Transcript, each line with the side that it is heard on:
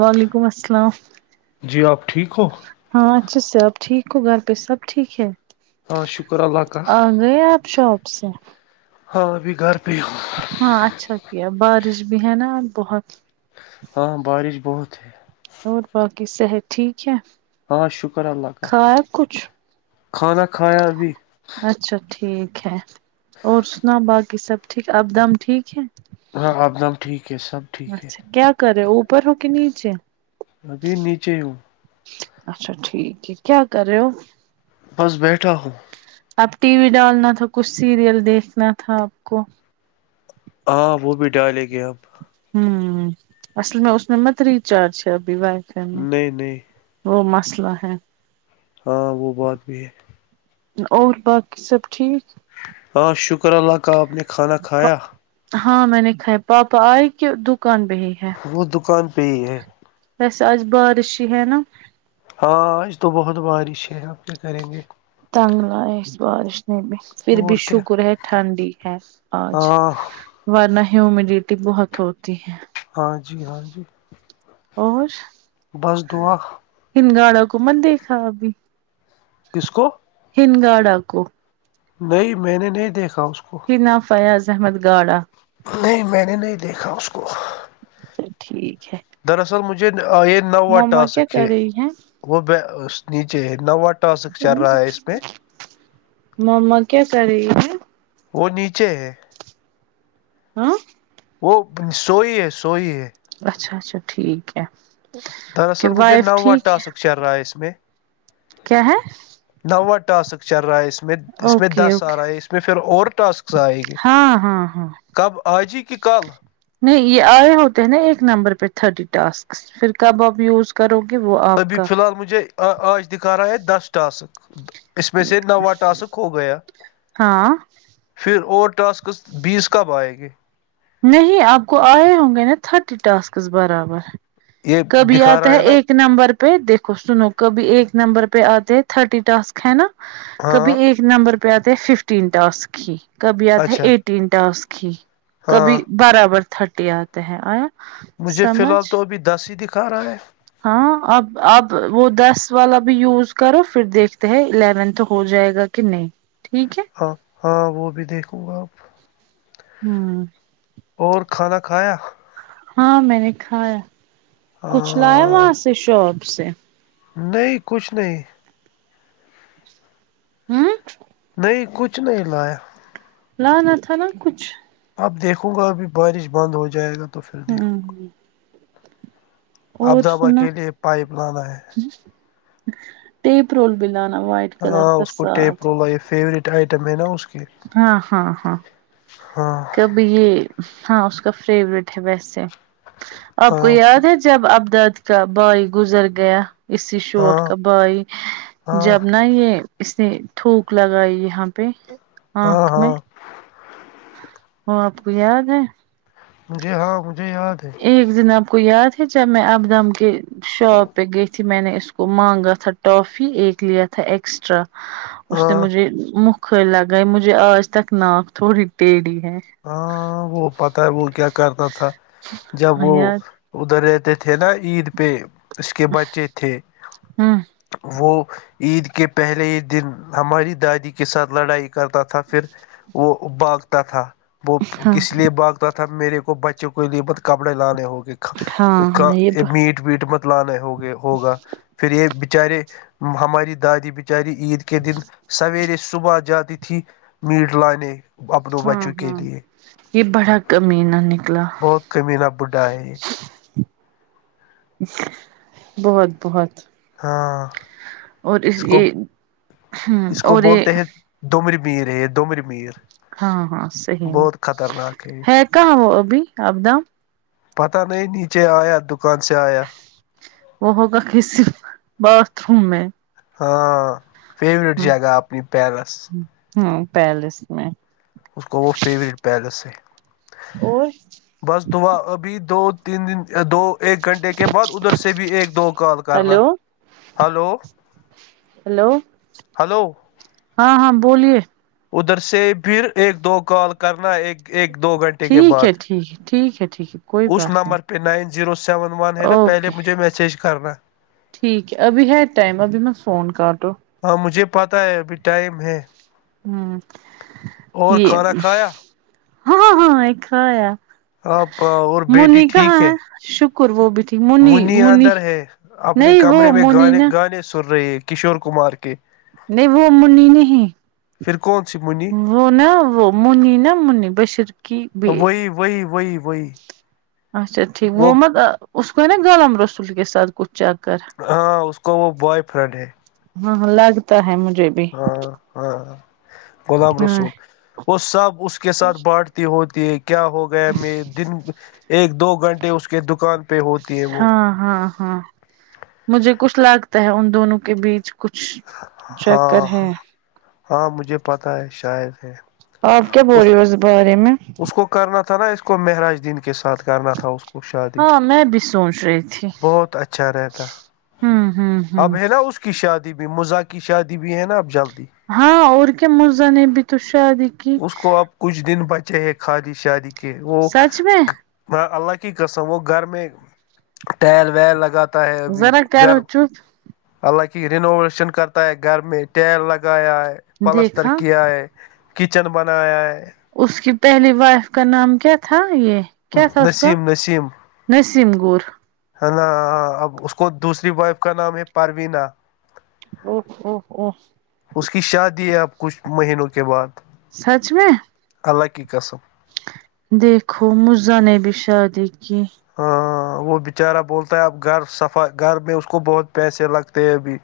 right: وعلیکم السلام
left: جی آپ ٹھیک ہو
right: ہاں اچھا سے آب ٹھیک ہو گھر پہ سب ٹھیک ہے
left: ہاں شکر اللہ کا کا
right: آ گئے آپ شاپ سے
left: ہاں ابھی گھر پہ ہ
right: ہاں اچھا کیا بارش بھی ہے نا بہت
left: ہاں بارش بہت ہے
right: اور باقی صحت ٹھیک ہے
left: ہاں شکر اللہ کا
right: کھایا کچھ
left: کھانا کھایا ابھی
right: اچھا ٹھیک ہے اور سنا باقی سب ٹھیک اب دم ٹھیک ہے
left: ہاں آپ دم ٹھیک ہے سب ٹھیک ہے
right: اچھا کیا کرے اوپر ہو کہ نیچے
left: ابھی نیچے ہوں
right: اچھا ٹھیک ہے کیا کر رہے ہو
left: بس بیٹھا ہوں
right: اب ٹی وی ڈالنا تھا کچھ سیریل دیکھنا تھا آپ کو
left: ہاں وہ بھی ڈالیں گے ہم
right: ہوں اصل میں اس میں مت ریچارج ہے ابھی وائی ف میں
left: نہیں نہیں
right: وہ مسئلہ ہے
left: ہاں وہ بات بھی ہے
right: اور باقی سب ٹھیک
left: ہاں شکر اللہ کا آپ نے کھانا کھایا
right: ہاں میں نے کھائے پاپا آئے کہ دکان بھیہ ہی ہے
left: وہ دکان پہ ہی ہے
right: ویس آ بارشی ہیں نا
left: ہاں آج تو بہت بارش ہے آپ کیا کریں گے
right: تنگ لائے اس بارش نے بھی پھر بھی
left: اور کیا
right: شکر ہے ٹھنڈی ہے آج
left: ہاں
right: ورنہ ہیومیڈیٹی بہت ہوتی ہے
left: ہاں جی ہاں جی بس دعا
right: انن گاڑوں کو من دیکھا ابھی
left: کس کو
right: ہنگاڈ آکو
left: نہیں میں نے نہیں دیکھا اس کو
right: ن فیاض احمد گاڑا
left: نہیں میں نے نہیں دیکھا اس کو
right: تو ٹھیک ہے
left: دراصل مجھے یہ نوا
right: مما کیا
left: ٹاسک
right: کر
left: ہے
right: رہی
left: وہ نیچے نوا ٹاسک چل رہا ہے اس پ میں
right: مما کیا کر رہی
left: وہ نیچے ہے
right: ہاں
left: وہ سو ہی ہے سو ہی ہے
right: اچھا اچھا ٹھیک ہے کہ
left: دراصل مجھے
right: وائف
left: نوا
right: ٹھیک ہے
left: ٹاسک چل رہا ہے اس میں
right: کیا ہے
left: نوا ٹسک چرائس اس میں اس میں
right: اوکے
left: دس
right: اوکے
left: سال آئے اس میں پھر اور ٹاسک آئے گی
right: ہاں ہاں ہاں
left: کب آجی کہ کال
right: نہیں یہ آئے ہوتے ہیں نا ایک نمبر پہ تھرٹی ٹاسک پھر کب آپ یوز کرو گی وہ آپ
left: ابھی
right: کا
left: فی الحال مجھے آج دکھا رہا ہے دس ٹاسک اس میں
right: ہے۔
left: سے نوا ٹاسک ہو گیا
right: ہاں
left: پھر اوور ٹاسکس بیس کب آئیں گے
right: میں ہی آپ کو آئے ہوں گے نا تھرٹی ٹاسک برابر
left: یہ
right: کبھی
left: دکھا
right: آتا
left: رہا
right: ہے
left: نا
right: ایک نمبر پہ دیکھو سنو کبھی ایک نمبر پہ آتے ہیں تھرٹی ٹاسک ہے نا کبھی
left: ہاں
right: ایک نمبر پہ آتے ہیں ففٹین ٹاسک ہی کبھی آتا ہے
left: اچھا
right: ایٹ تینٹا اس کی کبھی
left: ہاں
right: برابر تھرٹی آتا ہے آیا
left: مجھے فی
right: سمجھ
left: الحال تو ابھی دس ہی دکھا رہا ہے
right: ہاں اب اب وہ دس والا بھی یوز کرو پھر دیکھتے ہیں الیونتھ ہو جائے گا کنے ٹھیک ہے
left: ہاں ہاں وہ بھی دیکھوں گا آپ
right: ہوں
left: اور کھانا کھایا
right: ہاں میں نے کھایا کچھ لایا
left: ہاں
right: وہاں سے شاپ سے
left: نہیں کچھ نہیں
right: ہوں
left: نہیں کچھ نہیں لایا
right: لانا تھا نا کچھ
left: اب دیکھوں گا ابھی بارش بند ہو جائے گا تو پھر
right: ہ ہ
left: دیکھوں
right: [unintelligible] اور
left: ابدابا
right: سنا
left: کے لیے پائپ لانا ہے
right: پرول بھی لانا وجد
left: ہاں اس کو ٹیپ رولا یہ فیوریٹ آئٹم ہے نا اس کی
right: ہاں ہاں ہاں
left: ہاں
right: یہ ہاں اس کا فیوریٹ ہے ویسے آپ کو
left: ہاں اس
right: یاد ہے جب ابداد کا بوائی گزر گیا اسی
left: ہاں
right: چوٹ کا بھائی
left: ہاں
right: جب نا یہ اس نے تھوک لگائی یہاں پہ
left: ہاں
right: آنکھ میں
left: ہاں
right: وہ آپ کو یاد ہے
left: مجھے ہاں مجھے یاد ہے
right: ایک دن آپ کو یاد ہے جب میں ابدم کے شاپ پہ گئی میں نے اس کو مانگا تھا ٹافی ایک لیا تھا ایکسٹرا اس نے
left: ہاں
right: مجھے مکھر لگا مجھے آج تک ناک تھوڑی ٹیڑھی ہے
left: ہاں وہ پتا ہے وہ کیا کرتا تھا جب
right: ہاں
left: وہ
right: یار
left: ادھر رہتے تھے نا عید پہ اس کے بچے تھے
right: ہوں
left: وہ عید کے پہلے ہی دن ہماری دادی کے ساتھ لڑائی کرتا تھا تھا پھر وہ باگتا تھا وہ
right: ہاں
left: کس لیے باگ تھا میرے کو بچوں کے لیے ب کپڑے لانے ہوگ
right: ہاں ہاں یہ ب
left: میٹ پیٹ مت لانے ہوگے ہوگا پھر یہ بچارے ہماری دادی ب بچاری عید کے دن سویرے صبح جاتی تھی میٹ لانے اپنے
right: ہاں
left: بچوں کے
right: ہاں
left: لیے
right: یہ بڑا کمین نکلا
left: بہت کمی ن بڈھا ہے جی
right: بہت بہت
left: ہاں
right: اور اس یہ ہ اور یہ
left: ڈومومری میر ہے ڈومری میر
right: ہاں ہاں صحی ہے
left: بہت خطرناک
right: ہے کہاں وہ ابھی آپد
left: پتہ نہیں نیچے آیا دکان سے آیا
right: وہ ہوگا کسی باتھ روم میں
left: ہاں فیورٹ
right: ہوں
left: جگہ اپنی پیرس
right: ہوں پیلس میں
left: اس کا وہ فیورٹ پیلس س
right: اور
left: بس دعا ابھی دو تین دن دو ایک گھنٹے کے بعد ادھر سے بھی ایک دو کال کرنا
right: ہلو
left: ہلو
right: ہیلو
left: ہلو
right: ہاں ہاں بولیے
left: ادھر سے پھر ایک دو کال کرنا ایک ایک دو گھنٹے کے
right: ٹھیک ہے
left: بعد
right: ٹھیک ہے ٹھیک ہے ٹھیک ہے کوئی
left: اس
right: بات نہیں
left: نمبر پہ نائن زیرو سے سیون ون ہے نا پہلے
right: اوکے
left: مجھے میسج کرنا
right: ٹھیک ہے ابھی ہے ٹائم ابھی میں فون کر رہ ہوں
left: ہاں مجھے پتہ ہے ابھی ٹائم ہے
right: ہ
left: اور
right: یہ
left: کھانا کھایا
right: ہاں ہاں ایکایا
left: آپ اور بیٹی ٹھیک ہے
right: شکر وہ بھی تھی
left: منی اندر ہے اپنے
right: نہیں وہ
left: کمرے میں
right: منی
left: گانے
right: نا
left: گانے سن رہی ہے کشور کمار کے
right: نہیں وہ ا منی نہیں
left: پھر کون سی منی
right: وہ نا وہ منی نا منی بشر کیی ب
left: وہ وہی وئی وئی وئی
right: اچا ٹھیک وہ متب اسس کوو نا غالام رسول کے ساتھ کھ چکر
left: ہاں اس کو وہ بوائے فرینڈ ہے
right: ہاں لگتا ہے مجھے بھی
left: ہاں ہاں گلاب
right: ہاں
left: رسول وہ سب اس کے ساتھ بانٹتی ہوتی ہے کیا ہوگا میں دن ایک دو گھنٹے اس کے دکان پہ ہوتی ہے وہ
right: ہاں ہاں ہاں مجھے کچھ لگتا ہے ان دونوں کے بیچ کچھ چکر
left: ہاں
right: ہے
left: ہاں مجھے پتہ ہے شار ہے
right: آپ کیا بول رہی ہو اس بارے میں
left: اس کو کرنا تھا نا اس کو مہراج دین کے ساتھ کرنا تھا اس کو شادی
right: ہاں میں بھی سوچ رہی تھی
left: بہت اچھا رہتا
right: ہوں ہ ہ
left: اب ہے نا اس کی شادی بھی مزاق کی شادی بھی ہے نا اب جلدی
right: ہاں اور کیا مزان اب تو شادی کی
left: اس کو اب کچھ دن بچے ہیں خادی شادی کے وہ
right: سچ میں
left: ہ اللہ کی قسم وہ گھر میں ٹائیر ویر لگاتا ہے ابھی
right: ذرا
left: گھر
right: کرو چپ
left: حالانک رینوویشن کرتا ہے گھر میں ٹیر لگایا ہے پلستر
right: دیکھا
left: کیا ہے کچن بناائے ہے
right: اس کی پہلی وائف کا نام کیا تھا یہ کیا تھا اس کا
left: نسیم نسیم
right: نسیم گور
left: ہے نا اب اس کو دوسری وائف کا نام ہے پروینا
right: ا او او
left: اس کی شادی ہے آپ کچھ مہینوں کے بعد
right: سچ میں
left: الگ کی قسم
right: دیکھو مرزا نے بھی شادی کی
left: ہاں وہ بچارہ بولتا ہے اب گھر صفا گھر میں اس کو بہت پیسے لگتے ہیں ابھی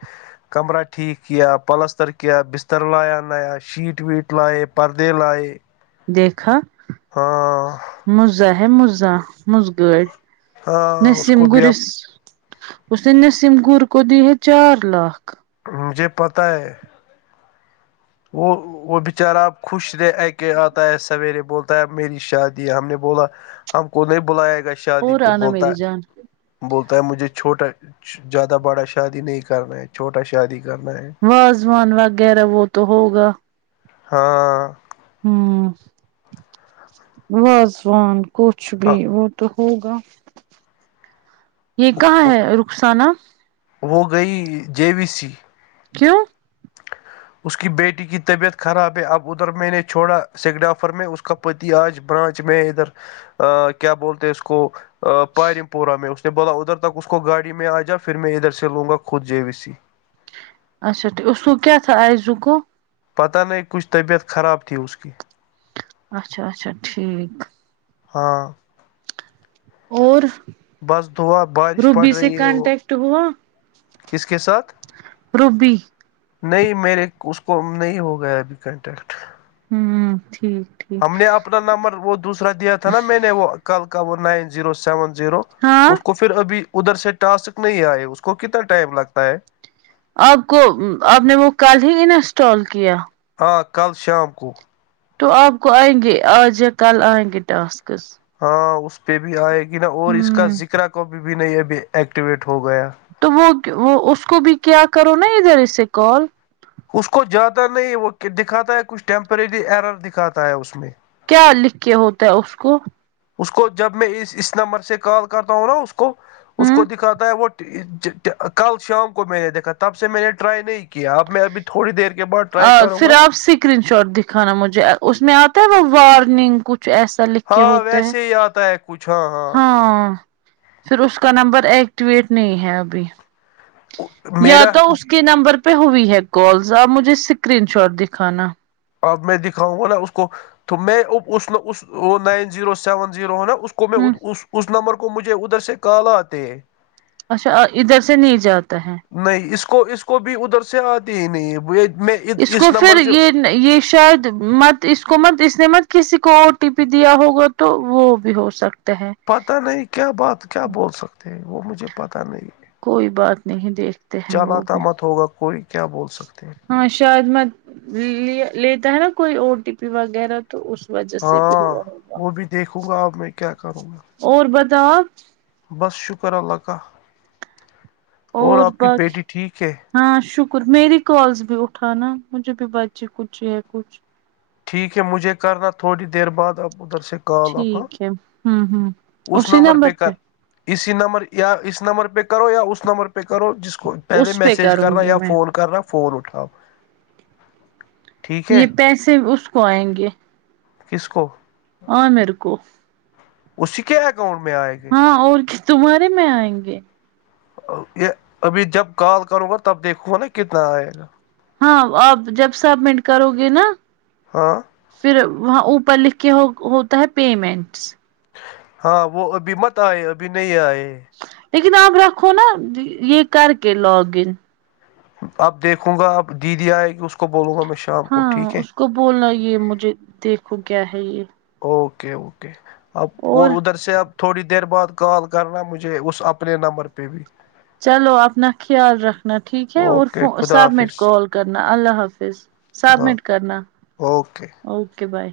left: کمرہ ٹھیک کیا پلستر کیا بستر لایا نیا شیٹ ویٹ لائے پردے لائے
right: دیکھا
left: ہاں
right: مزا ہے مزا مزگڑ
left: ہاں اس
right: نسم
left: کو بھی اب
right: گرس اس نے نسیم گر کو دی ہے چار لاکھ
left: مجھے پتہ ہے وہ وہ بچارہ آپ خوش رہے ا کے آتا ہے سویرے بولتا ہے اب میری شادی ہے ہم نے بولا ہم کو نہیں بلائے گا شادی
right: اور
left: پہ
right: آنا
left: بولتا
right: میری جان
left: بولتا ہے مجھے چھوٹا زیادہ بڑا شادی نہیں کرنا ہے چھوٹا شادی کرنا ہے
right: واازوان وغیرہ وہ تو ہوگا
left: ہاں
right: ہ واازوان کچھ بھی وہ تو ہوگا یہ کہاں ہے رخسانہ
left: وہ گئی جے وی سی
right: کیوں
left: اس کی بیٹی کی طبیعت خراب ہے اب ادھر میں نے چھوڑا سگ ڈ آفر میں اس کا پتی آج برانچ میں ادھر کیا بولتے اس کو پارم پورہ میں اس نے بولا ادھر تک اس کو گاڑی میں آ جا پھر میں ادھر سے لوں گا خود جے وی سی
right: اچا ٹھیک اسصو کیا تھا آئے زکو
left: پتہ نہیں کچھ طبیعت خراب تھی اس کی
right: اچھا اچھا ٹھیک
left: ہاں
right: اور
left: بس دعا بارش پڑ
right: روبی سے
left: رہی ہے وہ
right: کانٹیکٹ ہوا
left: کس کے ساتھ
right: روبی
left: نہیں میرے اس کو نہیں ہو گیا ابھی کانٹیکٹ
right: ہوں ٹھیک
left: ہم
right: ٹھیک
left: نے اپنا نمبر وہ دوسرا دیا تھا نا میں نے وہ کل کا وہ نائن زیرو سیون زیرو
right: ہاں
left: اس کو پھر ابھی ادھر سے ٹاسک نہیں آئے اس کو کتنا ٹائم لگتا ہے
right: آپ کو آپ نے وہ کل ہی انسٹال کیا
left: آ کل شام کو
right: تو آپ کو آئیں گے آج یا کل آئیں گے ٹاسکس
left: ہاں اس پہ بھی آئے گی نا اور اس کا
right: ہوں
left: ذکرا کاپ بھی نہیں ابھی ایکٹیویٹ ہو گیا
right: تو وہ وہ اس کو بھی کیا کرو نا ادھر اسے کال
left: اس کو جیادا نہیں وہ دکھاتا ہے کچھ ٹیمپریری ایرر دکھاتا ہے اس میں
right: کیا لکھ کے ہوتا ہے اس کو
left: اس کو جب میں اس اس نمبر سے کال کرتا ہوں نا اس کو اس کو
right: ہوں
left: دکھاتا ہے وہ کل شام کو میں نے دیکھا تب سے میں نے ٹرائی نہیں کیا اب میں ابھی تھوڑی دیر کے بعد ٹرائی کرو
right: پھر
left: گا
right: آپ اسکرین شاٹ دکھانا مجھے اس میں آتا ہے وہ وارننگ کچھ ایسا لکھ کے
left: ہاں
right: ہوتا ہے
left: ویسے آتا ہے کچھاں ہاں
right: ہاں پھر اس کا نمبر ایکٹیویٹ نہیں ہے ابھی یا
left: میرا
right: تو اس کے نمبر پہ ہوئی ہے کالز آپ مجھے اسکرین شاٹ دکھانا
left: اب میں دکھاؤں گا نا اس کو تو میں نائن زیرو سیون زیرو ہے نا اس کو کو میں
right: ہ
left: اس نمبر کو مجھے ادھر سے کال آتے
right: اچھا ادھر سے نہیں جاتا ہے
left: نہیں اس کو اس کو بھی ادھر سے آتی ہی نہیں میں
right: اس کو
left: نمبر
right: پھر
left: سے
right: یہ یہ شاید مت اس کو مت اس نے مت کسی کو او ٹی پی دیا ہوگا تو تو وہ بھی ہو سکتا ہے
left: پتہ نہیں کیا بات کیا بول سکتے ہیں وہ مجھے پتہ نہیں
right: کوئی بات نہیں دیکھتی
left: چالات مت ہوگا کوئی کیا بول سکتے ہیں
right: ہاں شاید میں ل لیتا ہے نا کوئی او ٹی پی وغیرہ تو اس وجہ سے بھی
left: ہاں
right: ہوا ہوگا
left: وہ بھی دیکھوں گا اب میں کیا کروں گا
right: اور بتاؤ آپ
left: بس شکر اللہ کا اور آپ کی بیٹی ٹھیک ہے
right: ہاں شکر میری کالس بھی اٹھانا مجھے بھی بچی کچھ ہے کچھ
left: ٹھیک ہے مجھے کرنا تھوڑی دیر بعد آپ ادھر سے کال آف ہاں
right: ٹھیک ہے ہوں ہوں
left: اس
right: اسی
left: نمبر پ کر
right: پہ
left: اسی نمبر یا اس نمبر پہ کرو یا اس نمبر پہ کرو جس کو پہلے
right: اس پہ
left: میسج
right: کروں
left: کرنا
right: گی
left: یا
right: میں
left: فون کرنا فون اٹھاؤ ٹھیک ہے
right: یہ پیسے اس کو آئیں گے
left: کس کو
right: اور میر کوو
left: اسی کے اکاؤنٹ میں آئے گا
right: ہاں اور تمہارے میں آئیں گے
left: یہ ابھی جب کال کروں گا تب دیکھو نا کتنا آئے گا
right: ہاں آپ جب سبمٹ کرو گے نا
left: ہاں
right: پھر وہاں اوپر لکھ کے ہوتا ہے پیمنٹس
left: ہاں وہ ابھی مت آئے ابھی نہیں آئے
right: لیکن آپ رکھو نا یہ کر کے لاگ ان
left: اب دیکھوں گا اب دیدی آئے گی اس کو بولوں گا میں شام کو
right: ہاں
left: ٹھیک ہے
right: اس کو بولنا یہ مجھے دیکھو کیا ہے یہ
left: اوکے اوکے اب اور ادھر سے اپ تھوڑی دیر بعد کال کرنا مجھے اس اپنے نمبر پہ بھی
right: چلو اپنا خیال رکھنا ٹھیک ہے اور
left: اوکے خدا
right: سبمٹ
left: حافظ
right: کال کرنا اللہ حافظ
left: خدا
right: سبمٹ
left: حافظ،
right: کرنا
left: اوکے
right: اوکے بائے